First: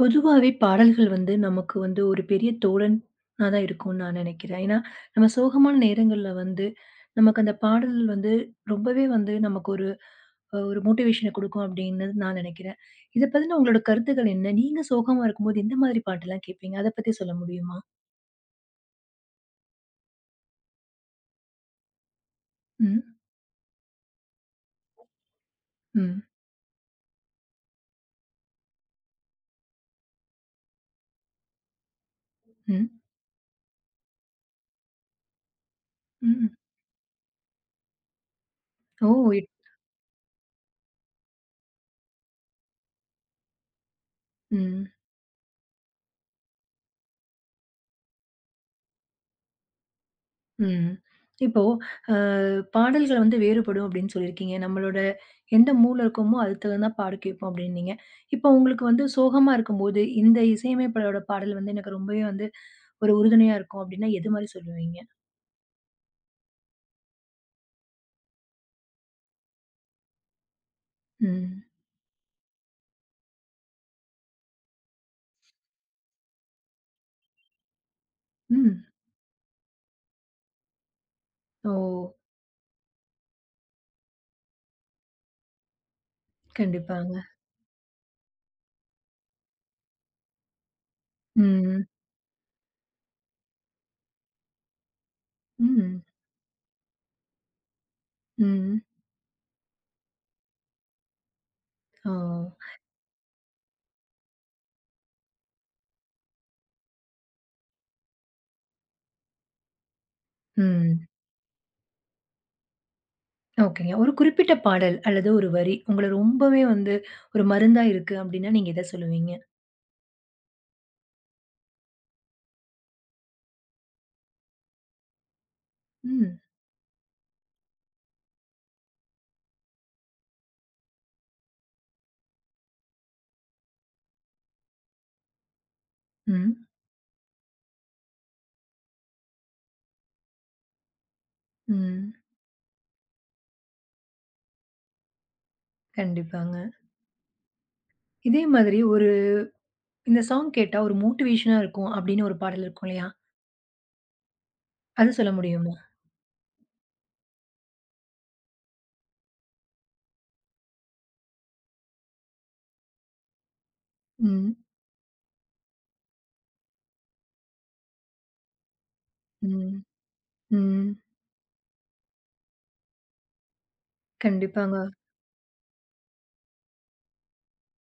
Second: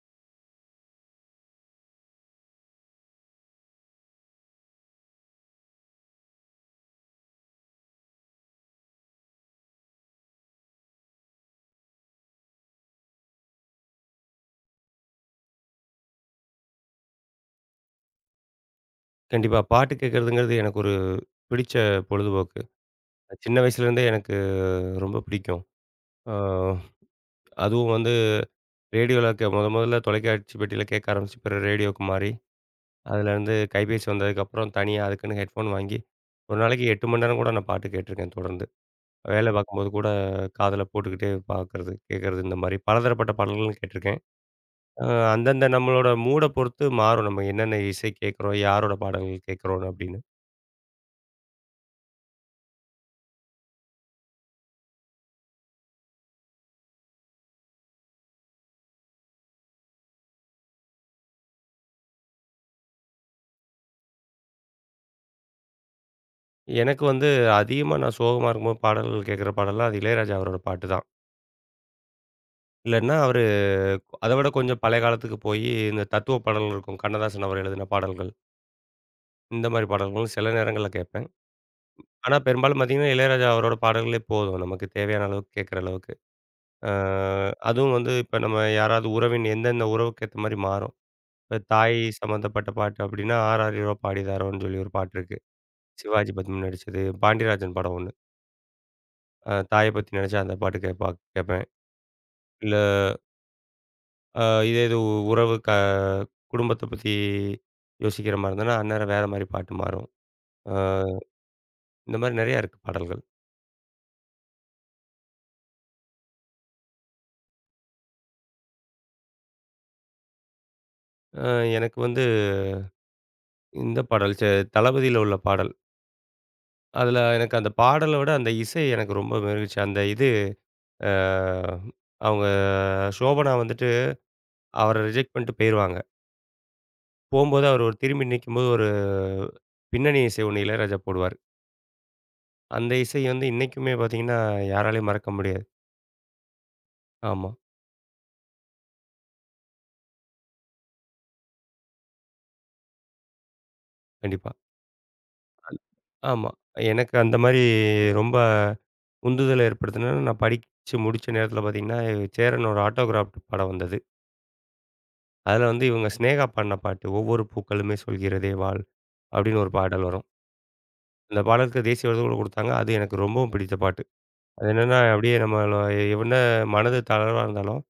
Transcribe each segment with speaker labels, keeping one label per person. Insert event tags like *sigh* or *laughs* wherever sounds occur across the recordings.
Speaker 1: பொதுவாவே பாடல்கள் வந்து நமக்கு வந்து ஒரு பெரிய தோழனா தான் இருக்கும்னு நான் நினைக்கிறேன். ஏன்னா, நம்ம சோகமான நேரங்கள்ல வந்து நமக்கு அந்த பாடல் வந்து ரொம்பவே வந்து நமக்கு ஒரு ஒரு மோட்டிவேஷன குடுக்கும் அப்படின்னு நான் நினைக்கிறேன். இத பத்தின உங்களோட கருத்துக்கள் என்ன? நீங்க சோகமா இருக்கும்போது எந்த மாதிரி பாட்டெல்லாம் கேட்பீங்க? அத பத்தி சொல்ல முடியுமா?
Speaker 2: கண்டிப்பா. பாட்டு கேட்கிறதுங்கிறது எனக்கு ஒரு பிடிச்ச பொழுதுபோக்கு.
Speaker 1: ம்,
Speaker 2: சின்ன வயசுலேருந்தே எனக்கு ரொம்ப பிடிக்கும்.
Speaker 1: ம்,
Speaker 2: ஆ அதுவும் வந்து ரேடியோல மொதல்ல தொலைக்காட்சி பெட்டியில கேட்க ஆரம்பிச்சு, பிறகு ரேடியோவுக்கு மாறி,
Speaker 1: ம்,
Speaker 2: அதுலேருந்து கைபேசி வந்ததுக்கப்புறம் தனியா அதுக்குன்னு ஹெட்ஃபோன் வாங்கி,
Speaker 1: ம்.
Speaker 2: ஒரு நாளைக்கு 8 மணி நேரம் கூட நான் பாட்டு கேட்டுருக்கேன் தொடர்ந்து.
Speaker 1: ஓ! இ
Speaker 2: வேலை பார்க்கும்போது கூட காதுல போட்டுக்கிட்டே பார்க்கறது, கேட்கறது இந்த மாரி பலதரப்பட்ட பாடல்களும் கேட்டுருக்கேன்.
Speaker 1: ம்.
Speaker 2: அ அந்தந்த நம்மளோட மூட பொறுத்து மாறும். நம்ம என்னென்ன இசை கேட்கிறோம், யாரோட பாடல்கள் கேட்கிறோம் அப்படின்னு.
Speaker 1: ம். இப்போ அ பாடல்கள் வந்து வேறுபடும் அப்படின்னு சொல்லியிருக்கீங்க. நம்மளோட எந்த மூள இருக்கமோ, அதுக்கு தகுந்தா பாட கேட்போம் அப்படின்னீங்க. இப்போ உங்களுக்கு வந்து சோகமா இருக்கும்போது, இந்த இசையமைப்பாளரோட பாடல் வந்து எனக்கு ரொம்பவே வந்து ஒரு உறுதுணையா இருக்கும் அப்படின்னா, எது மாரி சொல்லுவீங்க?
Speaker 2: எனக்கு வந்து அதிகமா நான் சோகமா இருக்கும்போது பாடல்கள் கேட்குற பாடல்லாம் அது இளையராஜா அவரோட பாட்டு தான்.
Speaker 1: ம்.
Speaker 2: இல்லன்னா அவரு அத விட கொஞ்சம் பழைய காலத்துக்கு போயி, இந்த தத்துவ பாடல்கள் இருக்கும். கண்ணதாசன் அவர் எழுதின பாடல்கள்.
Speaker 1: ம்.
Speaker 2: இந்த மாரி பாடல்களும் சில நேரங்கள்ல கேட்பேன்.
Speaker 1: ஓ!
Speaker 2: ஆனா பெரும்பாலும் பார்த்தீங்கன்னா, இளையராஜா அவரோட பாடல்களே போதும். நமக்கு தேவையான அளவுக்கு கேட்குற அளவுக்கு. ஆ
Speaker 1: கண்டிப்பாங்க.
Speaker 2: அதுவும் வந்து இப்ப நம்ம யாராவது உறவின் எந்தெந்த உறவுக்கு ஏத்த மாரி மாறும். இப்ப
Speaker 1: ம்.
Speaker 2: தாய் சம்மந்தப்பட்ட பாட்டு அப்டின்னா, "ஆராரிரோ பாடிதாரோன்னு" சொல்லி ஒரு பாட்டு இருக்கு.
Speaker 1: ம்.
Speaker 2: சிவாஜி பத்மன் நடிச்சது. பாண்டியராஜன் படம் ஒண்ணு.
Speaker 1: ம்.
Speaker 2: தாய பத்தி நெனச்சா அந்த பாட்டு கேட்பேன்.
Speaker 1: ஓ!
Speaker 2: இல்ல, அ இது உறவு குடும்பத்த பத்தி யோசிக்கிற மாரி இருந்ததுன்னா, அந்நேரம் வேற மாரி பாட்டு மாறும். அ
Speaker 1: ம்.
Speaker 2: இந்த மாரி நெறையா இருக்கு பாடல்கள்.
Speaker 1: ஓகேங்க. ஒரு குறிப்பிட்ட பாடல் அல்லது ஒரு வரி உங்கள ரொம்பவே வந்து ஒரு மருந்தா இருக்கு அப்படின்னா, நீங்க எத சொல்லுவீங்க?
Speaker 2: அ எனக்கு வந்து இந்த பாடல் தளபதியில உள்ள பாடல்.
Speaker 1: ம்.
Speaker 2: அதுல எனக்கு அந்த பாடல விட அந்த இசை எனக்கு ரொம்ப மெருகுச்சு. அந்த இது அ அவங்க சோபனா வந்துட்டு அவர ரிஜெக்ட் பண்ணிட்டு போயிருவாங்க.
Speaker 1: ம்.
Speaker 2: போம்போது அவர் ஒரு திரும்பி நிக்கும்போது ஒரு பின்னணி இசை ஒண்ணு இளையராஜா போடுவாரு.
Speaker 1: ம்.
Speaker 2: அந்த இசை வந்து இன்னைக்குமே பார்த்தீங்கன்னா, யாராலயும் மறக்க முடியாது.
Speaker 1: கண்டிப்பாங்க.
Speaker 2: ஆமா,
Speaker 1: இதே மாதிரி ஒரு இந்த சாங் கேட்டா ஒரு மோட்டிவேஷனா இருக்கும் அப்படின்னு ஒரு பாடல் இருக்கும் இல்லையா?
Speaker 2: கண்டிப்பா.
Speaker 1: அது சொல்ல முடியுமா?
Speaker 2: ஆமா. எனக்கு அந்த மாரி ரொம்ப உந்துதல் ஏற்படுத்துனது, நான் படிச்சு முடிச்ச நேரத்தில பார்த்தீங்கன்னா, சேரன் ஒரு ஆட்டோகிராஃப்ட் படம் வந்தது.
Speaker 1: ம்.
Speaker 2: அதில வந்து இவங்க சினேகா பாடுன பாட்டு, "ஒவ்வொரு பூக்களுமே சொல்கிறதே வாழ்" அப்படின்னு ஒரு
Speaker 1: ம்.
Speaker 2: பாடல் வரும்.
Speaker 1: ம்.
Speaker 2: அந்த பாடலுக்கு தேசிய விருது கூட குடுத்தாங்க. அது எனக்கு ரொம்பவும் பிடித்த பாட்டு. அது
Speaker 1: கண்டிப்பாங்க.
Speaker 2: என்னன்னா, அப்படியே நம்மள என்ன மனது தளர்வா இருந்தாலும்,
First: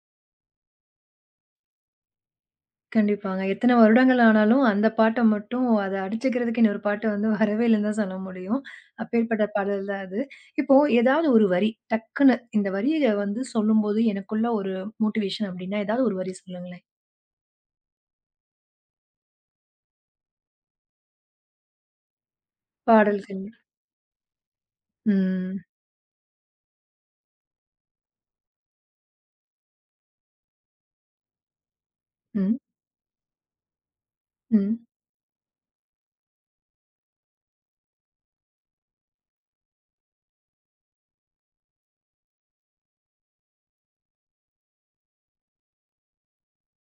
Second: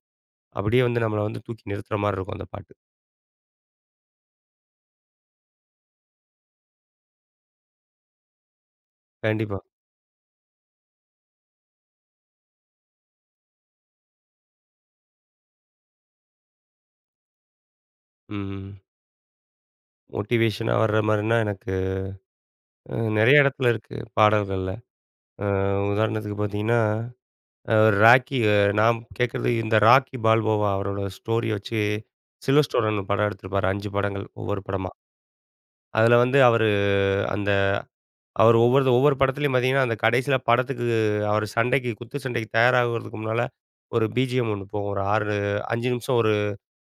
Speaker 2: அப்படியே வந்து நம்மள வந்து தூக்கி நிறுத்துற மாரி இருக்கும் அந்த பாட்டு.
Speaker 1: கண்டிப்பாங்க. எத்தன வருடங்கள் ஆனாலும் அந்த பாட்ட மட்டும் அத அடிச்சுக்கிறதுக்கு இன்னொரு பாட்டு வந்து வரவே இல்லன்னு தான் சொல்ல முடியும். அப்பேற்பட்ட
Speaker 2: கண்டிப்பா.
Speaker 1: பாடல் தான் அது. இப்போ ஏதாவது ஒரு வரி டக்குன்னு இந்த வரிய வந்து சொல்லும்போது எனக்குள்ள ஒரு மோட்டிவேஷன் அப்படின்னா ஏதாவது ஒரு வரி சொல்லுங்களேன்.
Speaker 2: ம். மோட்டிவேஷனா வர்ற மாரின்னா, எனக்கு நெறைய
Speaker 1: பாடல்கள்.
Speaker 2: இடத்துல இருக்கு பாடல்கள்ல. அ
Speaker 1: ம்.
Speaker 2: உதாரணத்துக்கு பார்த்தீங்கன்னா ஒரு ராக்கி, நான் கேட்கறது இந்த ராக்கி பால்போவா அவரோட ஸ்டோரி வச்சு
Speaker 1: ம்.
Speaker 2: சில்வர் ஸ்டோரன் படம் எடுத்திருப்பாரு. 5 படங்கள், ஒவ்வொரு
Speaker 1: ம்.
Speaker 2: படமா. அதில வந்து அவரு அந்த அவர் ஒவ்வொரு ஒவ்வொரு படத்துலயும் பார்த்தீங்கன்னா, அந்த கடைசியில படத்துக்கு அவர் சண்டைக்கு குத்து சண்டைக்கு தயாராகுறதுக்கு முன்னால ஒரு பிஜிஎம் ஒண்ணு போகும். ஒரு 6 5 நிமிஷம் ஒரு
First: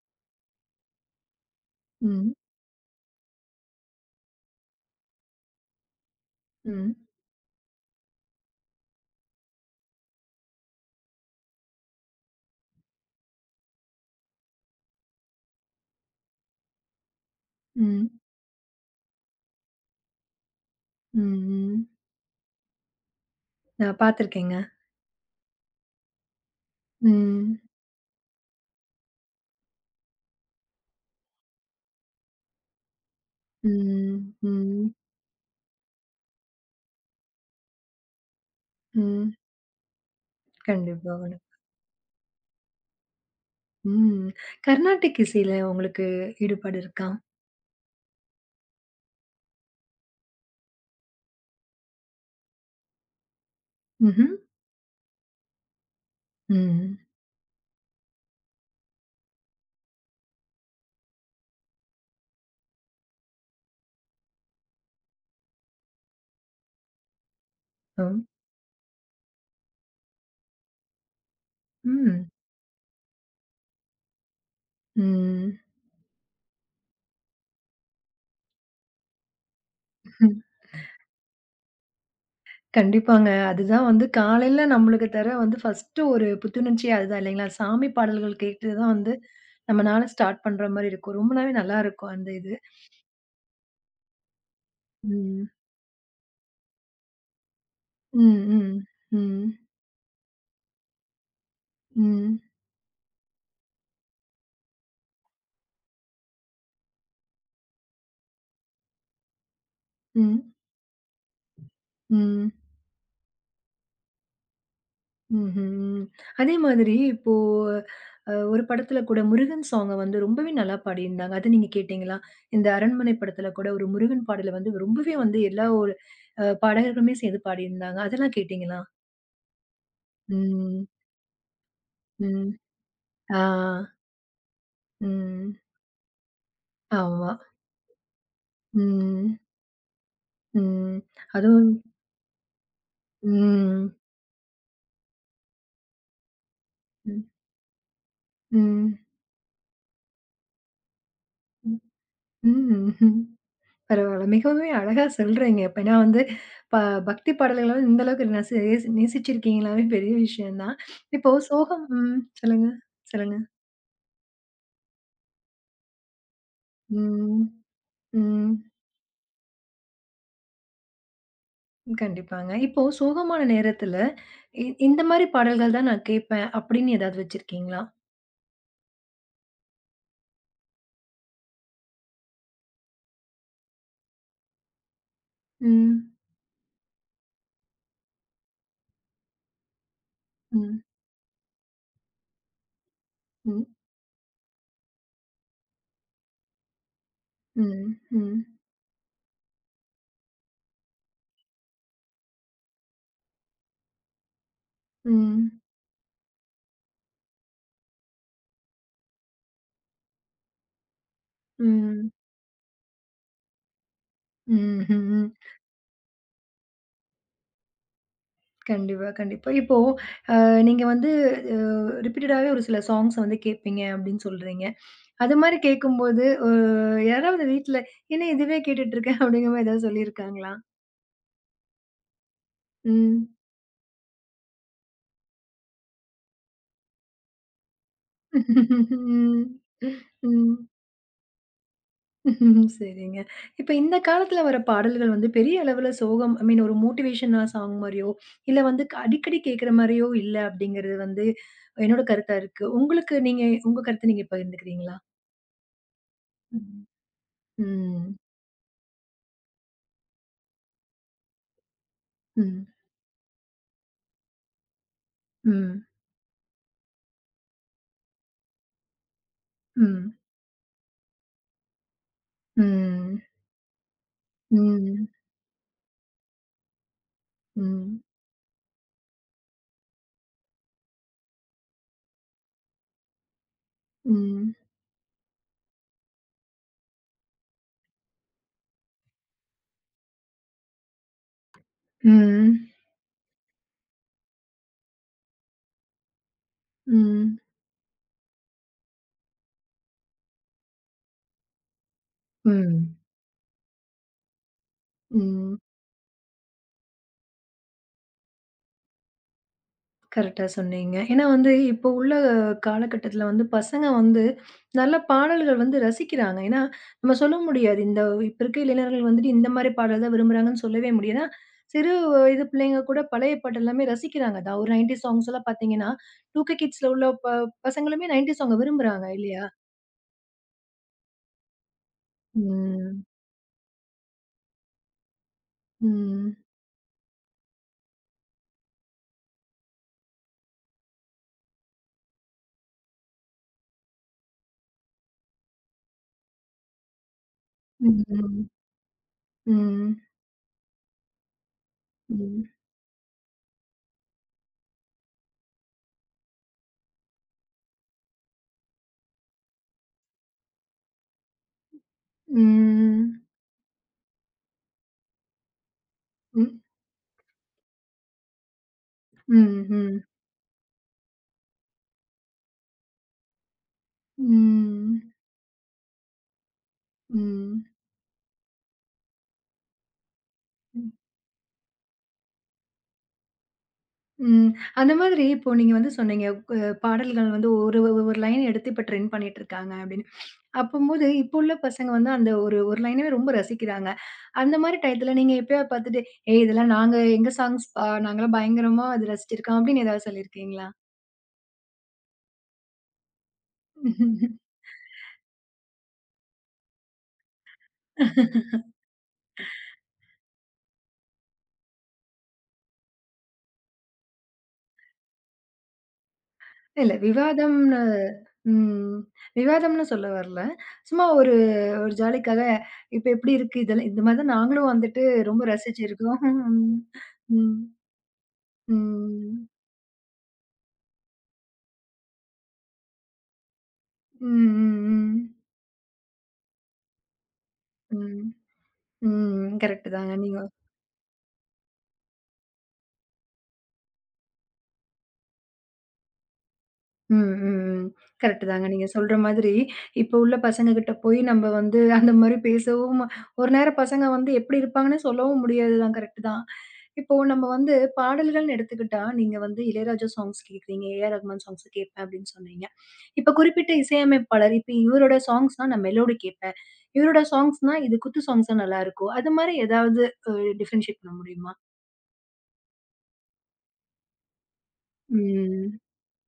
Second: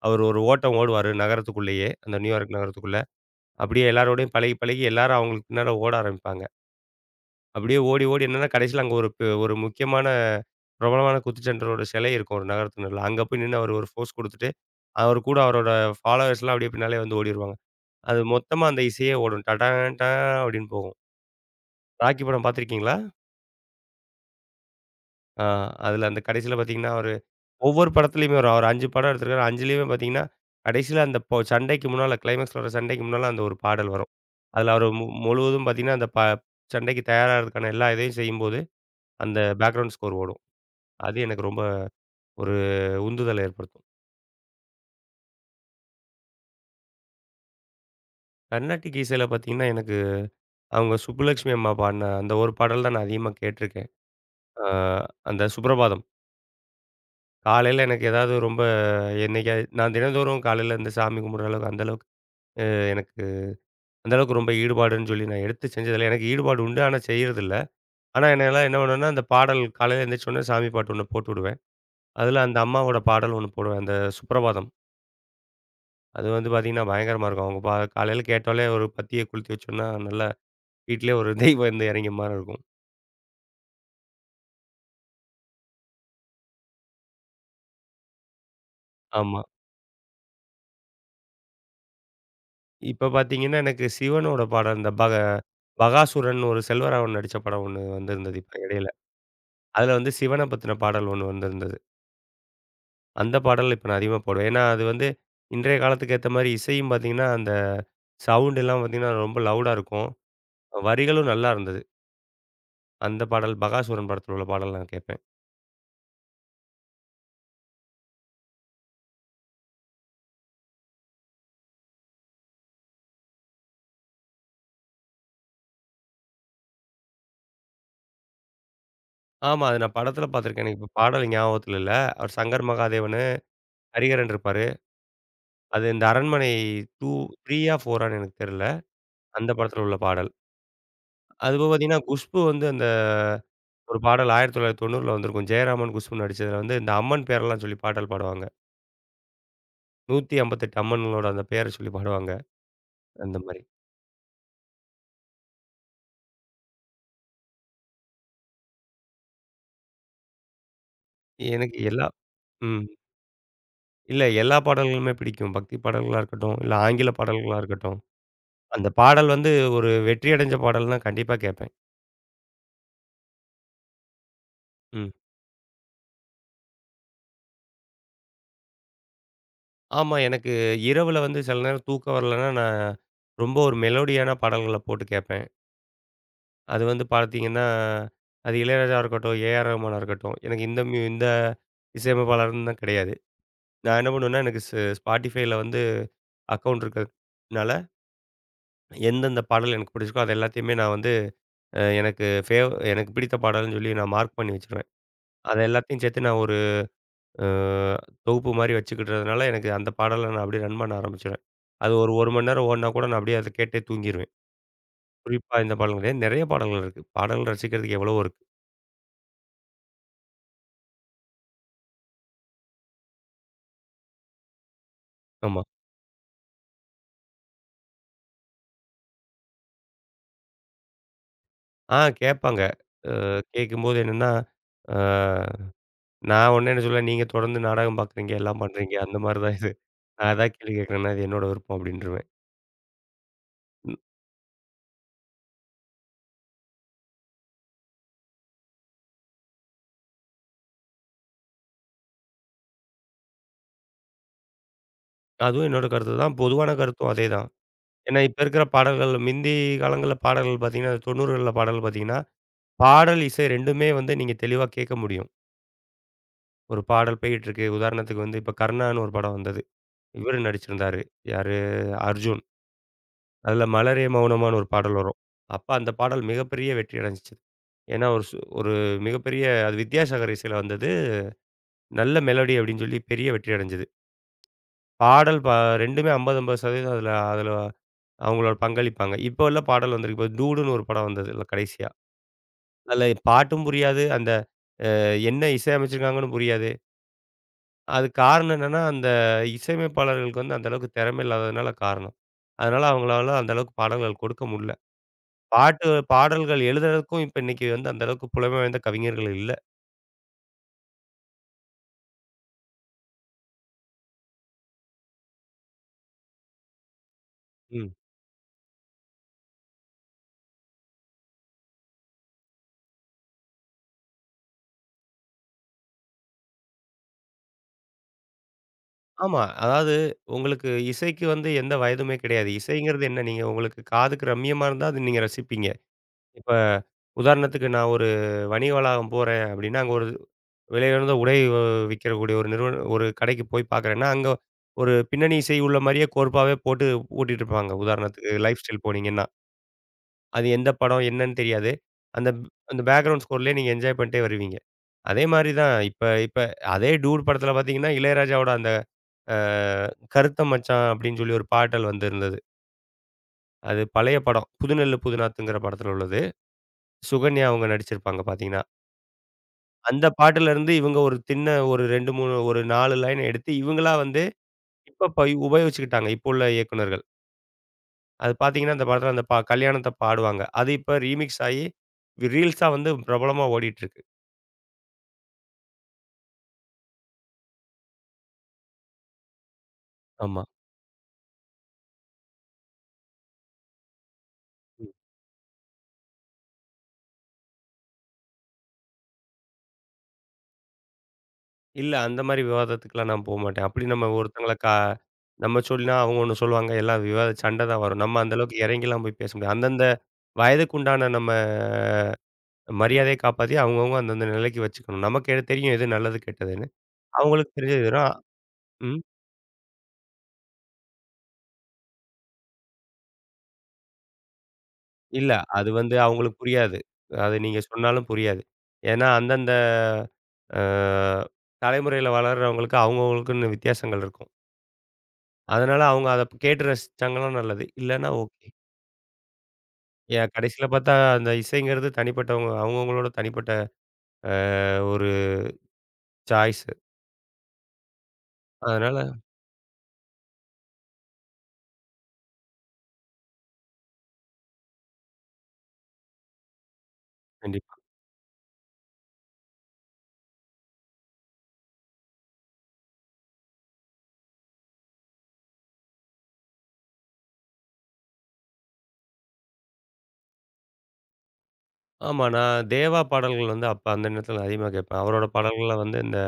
Speaker 2: அவர் ஒரு ஓட்டம் ஓடுவாரு நகரத்துக்குள்ளேயே. அந்த
Speaker 1: ம்.
Speaker 2: நியூயார்க் நகரத்துக்குள்ள. அப்படியே எல்லாரோடையும் பழகி, பழகி எல்லாரும் அவங்களுக்கு பின்னால ஓட ஆரம்பிப்பாங்க.
Speaker 1: ம். ம்.
Speaker 2: அப்படியே ஓடி, ஓடி என்னன்னா கடைசியில அங்க ஒரு ஒரு முக்கியமான பிரபலமான குத்துச்சண்டரோட சிலை இருக்கும் ஒரு நகரத்து நடுவுல. அங்க போய் நின்னு அவரு ஒரு போஸ் குடுத்துட்டு, அவரு கூட அவரோட ஃபாலோவர்ஸ்லாம் அப்படியே பின்னாலயே வந்து ஓடிருவாங்க.
Speaker 1: ம்.
Speaker 2: அது மொத்தமா அந்த இசையே ஓடும். டடான் டா அப்படின்னு போகும்.
Speaker 1: ம்.
Speaker 2: ராக்கி படம் பார்த்துருக்கீங்களா?
Speaker 1: நான் பார்த்துருக்கேங்க.
Speaker 2: ஆ அதுல அந்த கடைசியில பார்த்தீங்கன்னா, அவரு
Speaker 1: ம்.
Speaker 2: ஒவ்வொரு படத்துலயுமே வரும். அவர் 5 படம் எடுத்திருக்காரு. 5லயுமே பார்த்தீங்கன்னா, கடைசியில அந்த போ சண்டைக்கு முன்னால கிளைமாக்ஸ்ல வர சண்டைக்கு முன்னால அந்த ஒரு பாடல் வரும்.
Speaker 1: ம்,
Speaker 2: அதுல அவரு
Speaker 1: ம்,
Speaker 2: முழுவதும் பார்த்தீங்கன்னா, அந்த சண்டைக்கு தயாராகறதுக்கான எல்லா இதையும் செய்யும்போது,
Speaker 1: ம்.
Speaker 2: அந்த பேக்கிரவுண்ட் ஸ்கோர் ஓடும். அது
Speaker 1: கண்டிப்பாக.
Speaker 2: எனக்கு ரொம்ப ஒரு உந்துதலை ஏற்படுத்தும்.
Speaker 1: ம். கர்நாடிக் இசையில உங்களுக்கு ஈடுபாடு இருக்கா?
Speaker 2: கர்நாட்டிக் இசையில பார்த்தீங்கன்னா, எனக்கு அவங்க சுப்புலட்சுமி அம்மா பாடுன அந்த ஒரு பாடல் தான் நான் அதிகமா கேட்டுருக்கேன்.
Speaker 1: ம்ஹ்ம்.
Speaker 2: ஆ அந்த சுப்ரபாதம்.
Speaker 1: ம்.
Speaker 2: காலையில எனக்கு ஏதாவது ரொம்ப என்னைக்காவது நான் தினந்தோறும் காலையில இந்த சாமி கும்பிடுற அளவுக்கு அந்த அளவுக்கு அ எனக்கு அந்த அளவுக்கு ரொம்ப ஈடுபாடுன்னு சொல்லி நான் எடுத்து செஞ்சதில்ல. எனக்கு ஈடுபாடு உண்டு. ஆனா செய்றதில்ல.
Speaker 1: ஓ!
Speaker 2: ஆனா என்னால என்ன பண்ணுவேன்னா, அந்த பாடல் காலையில எந்திரிச்சோனே சாமி பாட்டு ஒண்ணு போட்டு விடுவேன்.
Speaker 1: ம்.
Speaker 2: அதில அந்த அம்மாவோட பாடல் ஒண்ணு போடுவேன். அந்த சுப்ரபாதம்.
Speaker 1: ம்.
Speaker 2: அது வந்து பார்த்தீங்கன்னா, பயங்கரமா இருக்கும். அவங்க பா காலையில கேட்டாலே ஒரு பத்திய கொளுத்தி வச்சோம்னா, நல்ல
Speaker 1: ம்.
Speaker 2: வீட்லயே ஒரு தெய்வம் வந்து இறங்கிய மாரி இருக்கும்.
Speaker 1: கண்டிப்பாங்க. அதுதான் வந்து காலையில நம்மளுக்கு தர வந்து ஃபர்ஸ்ட்டு ஒரு புத்துணர்ச்சியே அதுதான் இல்லைங்களா? சாமி பாடல்கள் கேட்டு தான் வந்து
Speaker 2: ஆமா.
Speaker 1: நம்ம நாள ஸ்டார்ட் பண்ற மாரி இருக்கும். ரொம்ப நாளே நல்லா இருக்கும் அந்த இது.
Speaker 2: இப்ப பார்த்தீங்கன்னா, எனக்கு சிவனோட பாடல் இந்த
Speaker 1: ம்.
Speaker 2: பகாசுரன் ஒரு செல்வராகவன் நடிச்ச படம் ஒண்ணு வந்திருந்தது
Speaker 1: ம்,
Speaker 2: இப்ப
Speaker 1: ம்,
Speaker 2: இடையில.
Speaker 1: ம்,
Speaker 2: அதுல வந்து சிவன பத்தின பாடல் ஒண்ணு வந்திருந்தது.
Speaker 1: ம்,
Speaker 2: அந்த பாடல் இப்ப நான் அதிகமா போடுவேன். ஏன்னா, அது வந்து இன்றைய காலத்துக்கு ஏத்த மாரி இசையும் பார்த்தீங்கன்னா, அந்த சவுண்ட் எல்லாம் பார்த்தீங்கன்னா, ரொம்ப லவுடா இருக்கும்.
Speaker 1: ம்,
Speaker 2: வரிகளும் நல்லா இருந்தது.
Speaker 1: ம்,
Speaker 2: அந்த பாடல் பகாசுரன் படத்துல உள்ள பாடல் நான் கேட்பேன்.
Speaker 1: ம்ஹ்ம். அதே மாதிரி இப்போ ஒரு படத்துல கூட முருகன் சாங்க வந்து ரொம்பவே நல்லா பாடியிருந்தாங்க. அது நீங்க கேட்டீங்களா? இந்த அரண்மனை படத்துல கூட ஒரு முருகன் பாடல வந்து ரொம்பவே வந்து எல்லா ஒரு பாடகர்களுமே சேர்ந்து பாடியிருந்தாங்க. அதெல்லாம் கேட்டீங்களா?
Speaker 2: ஆமா. அது நான் படத்துல பார்த்துருக்கேன். எனக்கு
Speaker 1: ம்.
Speaker 2: இப்ப பாடல் ஞாபகத்துல இல்ல. அவர்
Speaker 1: ம்.
Speaker 2: சங்கர் மகாதேவனு,
Speaker 1: ஆ.
Speaker 2: ஹரிஹரன் இருப்பாரு.
Speaker 1: ம்.
Speaker 2: அது இந்த அரண்மனை 2,
Speaker 1: ஆமா.
Speaker 2: 3யா 4ஆன்னு எனக்கு தெரியல.
Speaker 1: ம்.
Speaker 2: அந்த படத்துல உள்ள பாடல்.
Speaker 1: ம்.
Speaker 2: அதுபோக
Speaker 1: அதுவும்
Speaker 2: பார்த்தீங்கன்னா, குஷ்பு வந்து அந்த
Speaker 1: ம்.
Speaker 2: ஒரு பாடல் 1990ல வந்திருக்கும். ஜெயராமன், குஷ்பு நடிச்சதுல வந்து இந்த
Speaker 1: ம்.
Speaker 2: அம்மன் பேரெல்லாம் சொல்லி பாடல் பாடுவாங்க.
Speaker 1: ம்.
Speaker 2: 158 அம்மன்களோட அந்த பேர சொல்லி பாடுவாங்க.
Speaker 1: ம். ம்.
Speaker 2: அந்த மாரி.
Speaker 1: பரவால்ல. மிகவுமே அழகா சொல்றீங்க. அப்ப ஏன்னா வந்து ப பக்தி பாடல்கள இந்த அளவுக்கு நேசிச்சிருக்கீங்களாவே பெரிய விஷயம் தான். இப்போ
Speaker 2: எனக்கு
Speaker 1: சோகம்
Speaker 2: எல்லா
Speaker 1: ம். சொல்லுங்க,
Speaker 2: ம்.
Speaker 1: சொல்லுங்க.
Speaker 2: இல்ல, எல்லா பாடல்களுமே பிடிக்கும். பக்தி பாடல்களா இருக்கட்டும், இல்ல ஆங்கில
Speaker 1: ம்.
Speaker 2: பாடல்களா இருக்கட்டும்.
Speaker 1: ம்.
Speaker 2: அந்த பாடல் வந்து ஒரு வெற்றி அடைஞ்ச பாடல்னா கண்டிப்பா கேட்பேன்.
Speaker 1: கண்டிப்பாங்க. இப்போ சோகமான நேரத்துல, இந்த
Speaker 2: ம்.
Speaker 1: மாரி பாடல்கள் தான் நான் கேட்பேன் அப்படின்னு ஏதாவது வச்சிருக்கீங்களா?
Speaker 2: ஆமா. எனக்கு இரவுல வந்து சில நேரம் தூக்கம் வரலன்னா, நான் ரொம்ப ஒரு மெலோடியான பாடல்கள போட்டு கேட்பேன்.
Speaker 1: ம்.
Speaker 2: அது வந்து பார்த்தீங்கன்னா, அது இளையராஜாவா இருக்கட்டும், ஏஆர் ரகுமானா இருக்கட்டும். எனக்கு இந்த
Speaker 1: ம்.
Speaker 2: இந்த இசையமைப்பாளர்ன்னு தான் கிடையாது.
Speaker 1: ம்.
Speaker 2: நான் என்ன பண்ணுவேன்னா, எனக்கு Spotifyல வந்து அக்கவுண்ட் இருக்கிறதுனால,
Speaker 1: ம். ம்.
Speaker 2: எந்தெந்த பாடல் எனக்கு பிடிச்சிருக்கோ, அது எல்லாத்தையுமே நான் வந்து எனக்கு பிடித்த பாடல்ன்னு சொல்லி நான் மார்க் பண்ணி வச்சுருவேன். அது
Speaker 1: ம்.
Speaker 2: எல்லாத்தையும் சேர்த்து நான் ஒரு அ தொகுப்பு மாரி வச்சுக்கிட்டதுனால, எனக்கு அந்த பாடல நான் அப்படியே ரன் பண்ண ஆரம்பிச்சுருவேன். அது
Speaker 1: ம்.
Speaker 2: ஒரு 1 மணி நேரம் ஓடுனா கூட நான் அப்படியே அத கேட்டே தூங்கிருவேன்.
Speaker 1: ம்ஹ்ம்.
Speaker 2: குறிப்பா இந்த பாடல் கிடையாது. நெறைய பாடல்கள் இருக்கு. பாடல் ரசிக்கிறதுக்கு எவ்வளவோ இருக்கு.
Speaker 1: கண்டிப்பா, கண்டிப்பா. இப்போ நீங்க வந்து அ ரிப்பீட்டடாவே ஒரு சில சாங்ஸ் வந்து கேட்பீங்க அப்படின்னு சொல்றீங்க. அது மாரி
Speaker 2: ஆமா.
Speaker 1: கேட்கும்போது யாராவது வீட்ல, "என்ன இதுவே கேட்டுட்டு இருக்க?" அப்படிங்கிற மாரி ஏதாவது சொல்லியிருக்காங்களா?
Speaker 2: கேட்பாங்க. அ
Speaker 1: ம்.
Speaker 2: கேட்கும்போது என்னன்னா, அ நான் உடனே என்ன சொல்லுவேன், "நீங்க தொடர்ந்து நாடகம் பார்க்குறீங்க, எல்லாம் பண்றீங்க. அந்த மாரி
Speaker 1: ம்.
Speaker 2: தான் இது. நான் எதாவது
Speaker 1: ம்.
Speaker 2: கேள்வி கேட்கறேன்னா, அது என்னோட விருப்பம்" அப்படின்ருவேன்.
Speaker 1: ம்ஹ்ம். சரிங்க. இப்ப
Speaker 2: ம்.
Speaker 1: இந்த காலத்துல வர பாடல்கள் வந்து பெரிய அளவுல சோகம் ஐ மீன் ஒரு மோட்டிவேஷனா சாங் மாரியோ, இல்ல வந்து அடிக்கடி கேட்கிற மாரியோ இல்ல அப்படிங்கிறது வந்து என்னோட கருத்தா இருக்கு. உங்களுக்கு நீங்க உங்க கருத்த நீங்க பகிர்ந்துக்கிறீங்களா?
Speaker 2: அதுவும் என்னோட கருத்து தான். பொதுவான
Speaker 1: ம்.
Speaker 2: கருத்தும் அதே தான்.
Speaker 1: ம்.
Speaker 2: ஏன்னா இப்ப இருக்கிற பாடல்கள் மிந்தி காலங்கள்ல பாடல்கள் பார்த்தீங்கன்னா, 90கள்ல பாடல் பார்த்தீங்கன்னா,
Speaker 1: ம்.
Speaker 2: பாடல், இசை 2மே வந்து நீங்க தெளிவா கேட்க முடியும்.
Speaker 1: ம்.
Speaker 2: ஒரு பாடல் போயிட்டுருக்கு. உதாரணத்துக்கு வந்து இப்ப கர்ணான்னு ஒரு படம் வந்தது.
Speaker 1: ம்.
Speaker 2: இவரு நடிச்சிருந்தாரு. யாரு? அர்ஜுன்.
Speaker 1: ம்.
Speaker 2: அதுல "மலரே மௌனமான்னு" ஒரு பாடல்
Speaker 1: ம்.
Speaker 2: வரும். அப்ப அந்த பாடல் மிகப்பெரிய வெற்றி அடைஞ்சுச்சு.
Speaker 1: ம்.
Speaker 2: ஏன்னா, ஒரு ஒரு மிகப்பெரிய அது வித்யாசாகர் இசையில வந்தது. நல்ல மெலோடி அப்டின்னு சொல்லி பெரிய வெற்றி அடைஞ்சது.
Speaker 1: ம்.
Speaker 2: பாடல் 2மே 50, 50% அதுல அதுல அவங்களோட பங்களிப்பாங்க. இப்போ உள்ள பாடல் வந்திருக்கு. இப்ப டூடுன்னு ஒரு படம் வந்ததுல்ல கடைசியா.
Speaker 1: ம்.
Speaker 2: அதுல பாட்டும் புரியாது. அந்த என்ன இசையமைச்சிருக்காங்கன்னு புரியாது.
Speaker 1: ம்.
Speaker 2: அதுக்கு காரணம் என்னன்னா, அந்த இசையமைப்பாளர்களுக்கு வந்து அந்த அளவுக்கு திறமை இல்லாததுனால காரணம். அதனால
Speaker 1: ம்.
Speaker 2: அவங்களால அந்த அளவுக்கு பாடல்கள் கொடுக்க முடில.
Speaker 1: ம்.
Speaker 2: பாட்டு பாடல்கள் எழுதுறதுக்கும் இப்ப இன்னைக்கு வந்து அந்த அளவுக்கு புலமை வாய்ந்த கவிஞர்கள் இல்ல.
Speaker 1: கரெக்ட்டா சொன்னீங்க. ஏன்னா வந்து இப்போ உள்ள காலகட்டத்தில வந்து பசங்க வந்து நல்ல பாடல்கள் வந்து ரசிக்கிறாங்க. ஏன்னா நம்ம சொல்ல முடியாது.
Speaker 2: ம்.
Speaker 1: இந்த இப்ப இருக்க இளைஞர்கள் வந்துட்டு இந்த மாரி பாடல் தான் விரும்புறாங்கன்னு சொல்லவே முடியாது. ஏன்னா சிறு வயது பிள்ளைங்க கூட பழைய பாட்டு எல்லாமே ரசிக்கிறாங்க. அதான் ஒரு 90 சாங்ஸ் எல்லாம் பார்த்தீங்கன்னா, 2கே கிட்ஸ்ல உள்ள பசங்களுமே 90 சாங்க விரும்புறாங்க
Speaker 2: ஆமா.
Speaker 1: இல்லையா?
Speaker 2: அதாவது உங்களுக்கு இசைக்கு வந்து எந்த வயதுமே கிடையாது.
Speaker 1: ம்.
Speaker 2: இசைங்கிறது என்ன? நீங்க உங்களுக்கு காதுக்கு ரம்மியமா இருந்தா அது நீங்க ரசிப்பீங்க.
Speaker 1: ம்.
Speaker 2: இப்ப உதாரணத்துக்கு நான் ஒரு வணிக வளாகம் போறேன் அப்டின்னா, அங்க ஒரு விலையுயர்ந்த உடை விக்கக்கூடிய ஒரு நிறுவன ஒரு கடைக்கு போய் பார்க்குறேன்னா, அங்க ஒரு பின்னணி இசை உள்ள மாரியே கோர்ப்பாவே போட்டு ஓட்டிட்டு இருப்பாங்க. உதாரணத்துக்கு
Speaker 1: ம்.
Speaker 2: லைஃப் ஸ்டைல் போனீங்கன்னா,
Speaker 1: ம்.
Speaker 2: அது எந்த படம் என்னன்னு தெரியாது. அந்த
Speaker 1: ம்.
Speaker 2: அந்த பேக்கிரவுண்ட் ஸ்கோர்லயே நீங்க என்ஜாய் பண்ணிட்டே வருவீங்க. அதே மாரி தான் இப்ப இப்ப அதே டூட் படத்துல பார்த்தீங்கன்னா, இளையராஜாவோட அந்த அ "கருத்த மச்சான்" அப்படின்னு சொல்லி ஒரு பாடல் வந்திருந்தது.
Speaker 1: ம்.
Speaker 2: அது பழைய படம். "புதுநெல்லு புதுநாத்துங்கிற" படத்துல உள்ளது.
Speaker 1: ம்.
Speaker 2: சுகன்யா அவங்க நடிச்சிருப்பாங்க பார்த்தீங்கன்னா.
Speaker 1: ம்.
Speaker 2: அந்த பாட்டுலருந்து இவங்க ஒரு சின்ன ஒரு 2, 3 ஒரு 4 லைன் எடுத்து இவங்களா வந்து
Speaker 1: ம்.
Speaker 2: இப்ப உபயோகிச்சுக்கிட்டாங்க. இப்போ உள்ள இயக்குனர்கள்.
Speaker 1: ம்.
Speaker 2: அது பார்த்தீங்கன்னா, அந்த படத்துல அந்த கல்யாணத்த பாடுவாங்க. அது
Speaker 1: ம்.
Speaker 2: இப்ப ரீமிக்ஸ் ஆயி ரீல்ஸா வந்து பிரபலமா ஓடிட்டு இருக்கு.
Speaker 1: ம். அந்த மாதிரி இப்போ நீங்க வந்து சொன்னீங்க, அ பாடல்கள் வந்து ஒரு ஒரு லைன் எடுத்து இப்ப ட்ரெண்ட் பண்ணிட்டு இருக்காங்க அப்படின்னு.
Speaker 2: ஆமா.
Speaker 1: அப்பம்போது இப்போ உள்ள பசங்க வந்து அந்த ஒரு ஒரு லைனவே ரொம்ப ரசிக்கிறாங்க. அந்த மாரி டயத்துல நீங்க எப்பயாவது பார்த்துட்டு, "ஏய் இதெல்லாம் நாங்க எங்க சாங்ஸ் பா நாங்கலாம் பயங்கரமா அது ரசிச்சிருக்கோம்" அப்படின்னு ஏதாவது சொல்லியிருக்கீங்களா?
Speaker 2: இல்ல, அந்த மாரி விவாதத்துக்குலாம் நான் போமாட்டேன். அப்படி நம்ம ஒருத்தங்கள
Speaker 1: *laughs*
Speaker 2: நம்ம சொல்லினா அவங்க ஒண்ணு சொல்லுவாங்க. எல்லாம் விவாத சண்ட தான் வரும். நம்ம அந்த அளவுக்கு இறங்கிலாம் போய் பேச முடியாது. அந்தந்த வயதுக்கு உண்டான நம்ம மரியாதைய காப்பாத்தி அவங்கவங்க அந்தந்த நிலைக்கு வச்சுக்கணும். நமக்கு எது தெரியும் எது நல்லது கெட்டதுன்னு.
Speaker 1: இல்ல
Speaker 2: அவங்களுக்கு
Speaker 1: விவாதம்னு
Speaker 2: தெரிஞ்சது வெறும்
Speaker 1: ம்.
Speaker 2: ம்.
Speaker 1: விவாதம்னு சொல்ல வரல. சும்மா ஒரு ஒரு ஜாலிக்காக இப்ப எப்படி இருக்கு இதெல்லாம் இந்த மாரி தான் நாங்களும் வந்துட்டு
Speaker 2: இல்ல.
Speaker 1: ரொம்ப
Speaker 2: அது வந்து
Speaker 1: ரசிச்சிருக்கோம்.
Speaker 2: அவங்களுக்கு
Speaker 1: *laughs*
Speaker 2: புரியாது.
Speaker 1: ம்,
Speaker 2: அது
Speaker 1: ம்.
Speaker 2: நீங்க சொன்னாலும் புரியாது. ஏன்னா
Speaker 1: ம்.
Speaker 2: அந்தந்த அ தலைமுறையில வளர்றவங்களுக்கு அவங்கவங்களுக்குன்னு வித்தியாசங்கள் இருக்கும்.
Speaker 1: ம், ம்,
Speaker 2: அதனால அவங்க அத கேட்டு ரசிச்சாங்கன்னா நல்லது. இல்லன்னா
Speaker 1: ம்.
Speaker 2: ஓகே.
Speaker 1: ம், ம். கரெக்ட்டு தாங்க.
Speaker 2: ஏன்
Speaker 1: நீங்க
Speaker 2: கடைசியில பார்த்தா, அந்த இசைங்கிறது தனிப்பட்டவங்க அவங்கவங்களோட தனிப்பட்ட ஒரு சாய்ஸ்.
Speaker 1: ம், ம், ம். கரெக்ட்டு தாங்க. நீங்க
Speaker 2: அதனால
Speaker 1: சொல்ற மாதிரி, இப்ப உள்ள பசங்ககிட்ட போய் நம்ம வந்து அந்த மாரி பேசவும் ஒரு நேரம் பசங்க வந்து எப்டி இருப்பாங்கன்னு சொல்லவும் முடியாது தான். கரெக்ட்டு தான். இப்போ நம்ம
Speaker 2: கண்டிப்பா.
Speaker 1: வந்து பாடல்கள்னு எடுத்துக்கிட்டா, நீங்க வந்து இளையராஜா சாங்ஸ் கேட்குறீங்க, ஏ ஆர் ரகுமான் சாங்ஸ் கேட்பேன் அப்டின்னு சொன்னீங்க. இப்ப குறிப்பிட்ட இசையமைப்பாளர், இப்ப இவரோட சாங்ஸ்னா நான் மெலோடி கேட்பேன். இவரோட சாங்ஸ்னா இது குத்து சாங்ஸா நல்லாருக்கும். அது மாரி ஏதாவது அ டிஃபரன்ஷியேட் பண்ண முடியுமா?
Speaker 2: ஆமா, நான் தேவா பாடல்கள் வந்து அப்ப அந்த நேரத்தில அதிகமா கேட்பேன். அவரோட
Speaker 1: ம்,
Speaker 2: பாடல்கள்லாம் வந்து இந்த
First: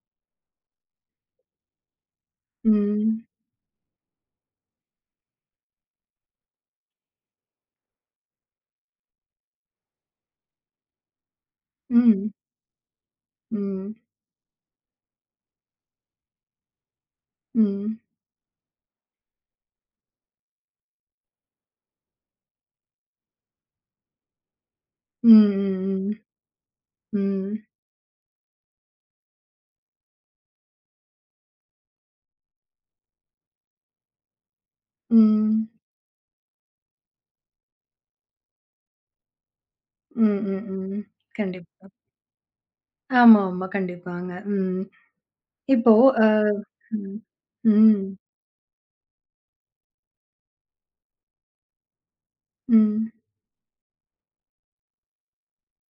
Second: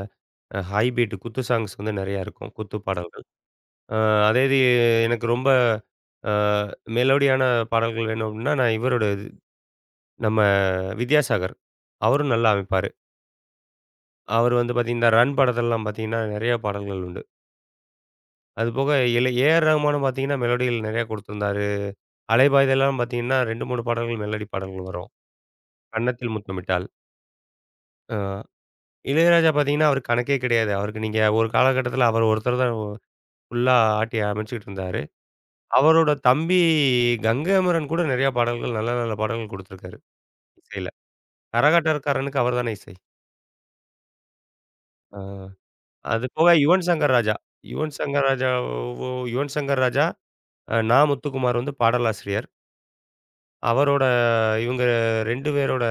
Speaker 2: ஹை பீட் குத்து சாங்ஸ் வந்து நெறையா இருக்கும். குத்து
Speaker 1: ம்.
Speaker 2: பாடல்கள். அ அதே இது எனக்கு ரொம்ப அ மெலோடியான பாடல்கள் வேணும் அப்டின்னா, நான் இவரோட இது நம்ம வித்யாசாகர்.
Speaker 1: Mm,
Speaker 2: அவரும் நல்லா அமைப்பாரு.
Speaker 1: mm,
Speaker 2: அவர் வந்து பார்த்தீங்கன்னா, ரன் படத்துலலாம் பார்த்தீங்கன்னா, நெறைய பாடல்கள் உண்டு.
Speaker 1: mm.
Speaker 2: அதுபோக இல ஏ.ஆர். ரஹ்மானும் பார்த்தீங்கன்னா, மெலோடிகள் நெறையா கொடுத்திருந்தாரு. அலைபாயுதேலாம் பார்த்தீங்கன்னா 2, 3 பாடல்கள் மெலடி பாடல்கள் வரும்.
Speaker 1: ம், ம்,
Speaker 2: கன்னத்தில் முத்தமிட்டால்.
Speaker 1: ம்,
Speaker 2: அ இளையராஜா பார்த்தீங்கன்னா, அவருக்கு கணக்கே கிடையாது. அவருக்கு நீங்க ஒரு காலகட்டத்தில அவர் ஒருத்தர் தான் ஃபுல்லா ஆட்டி அமைச்சுக்கிட்டு இருந்தாரு.
Speaker 1: ம்,
Speaker 2: அவரோட தம்பி கங்கமரன் கூட நெறையா பாடல்கள் நல்ல நல்ல பாடல்கள் குடுத்துருக்காரு
Speaker 1: ம், ம்,
Speaker 2: இசையில.
Speaker 1: ம். கண்டிப்பா.
Speaker 2: கரகாட்டக்காரனுக்கு அவர் தானே இசை.
Speaker 1: ஆமா, ஆமா. கண்டிப்பாங்க. ம்.
Speaker 2: அ
Speaker 1: இப்போ
Speaker 2: அது
Speaker 1: அ
Speaker 2: போக யுவன் சங்கர்
Speaker 1: ம்,
Speaker 2: ராஜா. யுவன்
Speaker 1: ம்,
Speaker 2: சங்கர் ராஜா வ் யுவன் சங்கர் ராஜா, நா. முத்துக்குமார் வந்து பாடலாசிரியர்.
Speaker 1: ம்,
Speaker 2: அவரோட இவங்க 2 பேரோட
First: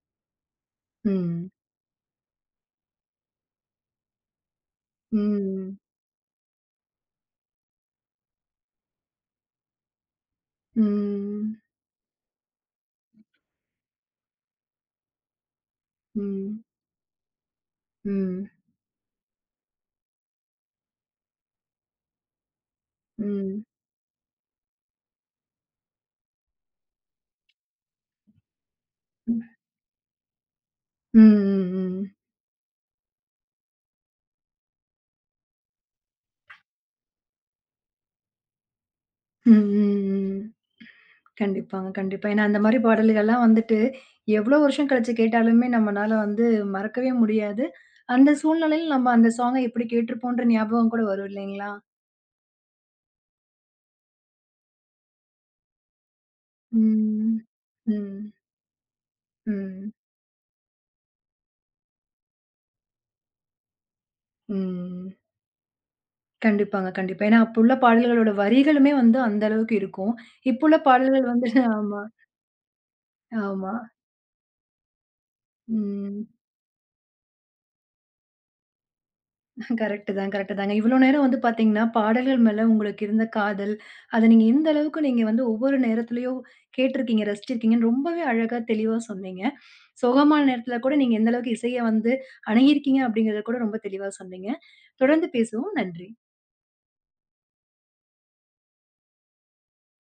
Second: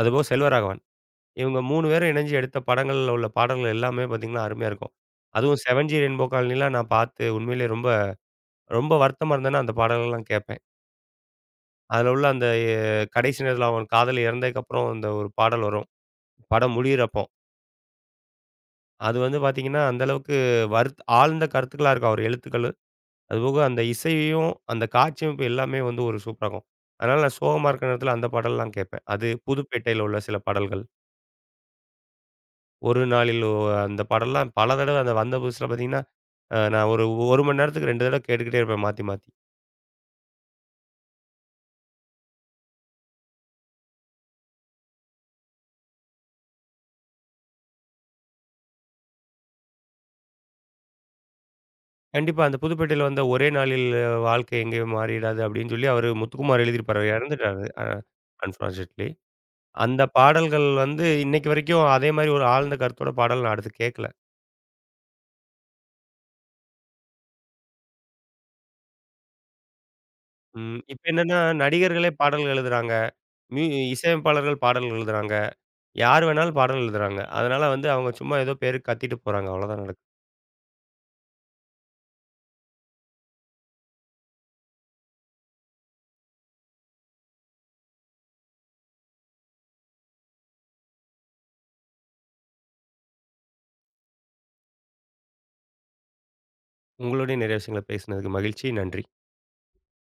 Speaker 2: அதுபோக செல்வராகவன்.
Speaker 1: ம்,
Speaker 2: இவங்க 3 பேரும் இணைஞ்சு எடுத்த படங்கள்ல உள்ள பாடல்கள் எல்லாமே பார்த்தீங்கன்னா, அருமையா இருக்கும். அதுவும்
Speaker 1: ம்,
Speaker 2: 7ஜி ரெயின்போ காலனிலாம் நான் பார்த்து உண்மையிலேயே ரொம்ப ரொம்ப வருத்தமா இருந்தேன்னா, அந்த பாடல்கள்லாம் கேட்பேன்.
Speaker 1: ம், ம்,
Speaker 2: அதில உள்ள அந்த எ கடைசி நேரத்தில அவன் காதலி இறந்ததுக்கப்புறம் அந்த ஒரு பாடல் வரும்.
Speaker 1: ம்,
Speaker 2: படம் முடியிறப்போ.
Speaker 1: ம்,
Speaker 2: அது வந்து பார்த்தீங்கன்னா, அந்த அளவுக்கு ஆழ்ந்த கருத்துக்களா இருக்கும் அவர் எழுத்துக்கள்.
Speaker 1: ம்,
Speaker 2: அதுபோக
Speaker 1: ம்,
Speaker 2: அந்த இசையையும், அந்த காட்சி அமைப்பு எல்லாமே வந்து ஒரு சூப்பரா இருக்கும். அதனால நான் சோகமா இருக்கிற நேரத்தில அந்த பாடல்லாம் கேட்பேன். அது புதுப்பேட்டையில உள்ள சில பாடல்கள்.
Speaker 1: ம், ம், ம்.
Speaker 2: ஒரு நாளில் ஓ அந்த பாடல்லாம் பல தடவ அந்த வந்த புதுசுல பார்த்தீங்கன்னா நான் ஒரு 1 மணி நேரத்துக்கு 2 தடவ கேட்டுக்கிட்டே இருப்பேன் மாத்தி, மாத்தி.
Speaker 1: ம். கண்டிப்பாங்க, கண்டிப்பா. ஏன்னா அந்த மாரி பாடல்கள்லாம் வந்துட்டு, எவ்ளோ வருஷம் கழிச்சு கேட்டாலுமே நம்மனால வந்து மறக்கவே முடியாது. அந்த சூழ்நிலையில நம்ம அந்த சாங்க எப்படி கேட்டுருப்போன்ற ஞாபகம் கூட வரும் இல்லைங்களா?
Speaker 2: கண்டிப்பா அந்த புதுப்பேட்டையில வந்த ஒரே நாளில் வாழ்க்கை எங்கேயும் மாறிடாது அப்படின்னு சொல்லி அவரு முத்துக்குமார் எழுதியிருப்பாரு. அவரு
Speaker 1: ம்.
Speaker 2: இறந்துட்டாரு.
Speaker 1: ம்.
Speaker 2: அன்பார்ச்சுனேட்லி.
Speaker 1: ம்.
Speaker 2: அந்த பாடல்கள் வந்து இன்னைக்கு வரைக்கும் அதே மாரி ஒரு ஆழ்ந்த கருத்தோட பாடல் நான் அடுத்து கேட்கல.
Speaker 1: ம். கண்டிப்பாங்க, கண்டிப்பா. ஏன்னா, அப்ப உள்ள பாடல்களோட வரிகளுமே வந்து அந்த அளவுக்கு இருக்கும். இப்ப உள்ள
Speaker 2: இப்ப
Speaker 1: பாடல்கள்
Speaker 2: என்னன்னா
Speaker 1: வந்து *laughs* ஆமா,
Speaker 2: நடிகர்களே பாடல்கள் எழுதுறாங்க. மியூ
Speaker 1: ஆமா.
Speaker 2: இசையமைப்பாளர்கள் பாடல்கள் எழுதுறாங்க. யார்
Speaker 1: ம்.
Speaker 2: வேணாலும் பாடல் எழுதுறாங்க. அதனால வந்து அவங்க சும்மா ஏதோ பேருக்கு கத்திட்டு போறாங்க. அவ்வளோதான் நடக்குது.
Speaker 1: கரெக்ட்டு தான், கரெக்ட்டு தாங்க. இவ்ளோ நேரம் வந்து பார்த்தீங்கன்னா, பாடல்கள் மேல உங்களுக்கு இருந்த காதல், அத நீங்க எந்த அளவுக்கு நீங்க வந்து ஒவ்வொரு நேரத்துலயும் கேட்டிருக்கீங்க, ரசிச்சிருக்கீங்கன்னு ரொம்பவே அழகா தெளிவா சொன்னீங்க. சோகமான நேரத்துல கூட நீங்க எந்த அளவுக்கு இசைய வந்து அணுகியிருக்கீங்க அப்படிங்கிறத கூட ரொம்ப தெளிவா சொன்னீங்க. தொடர்ந்து பேசுவோம். நன்றி.
Speaker 2: உங்களோடயும் நிறைய விஷயங்கள பேசினதுக்கு மகிழ்ச்சி. நன்றி.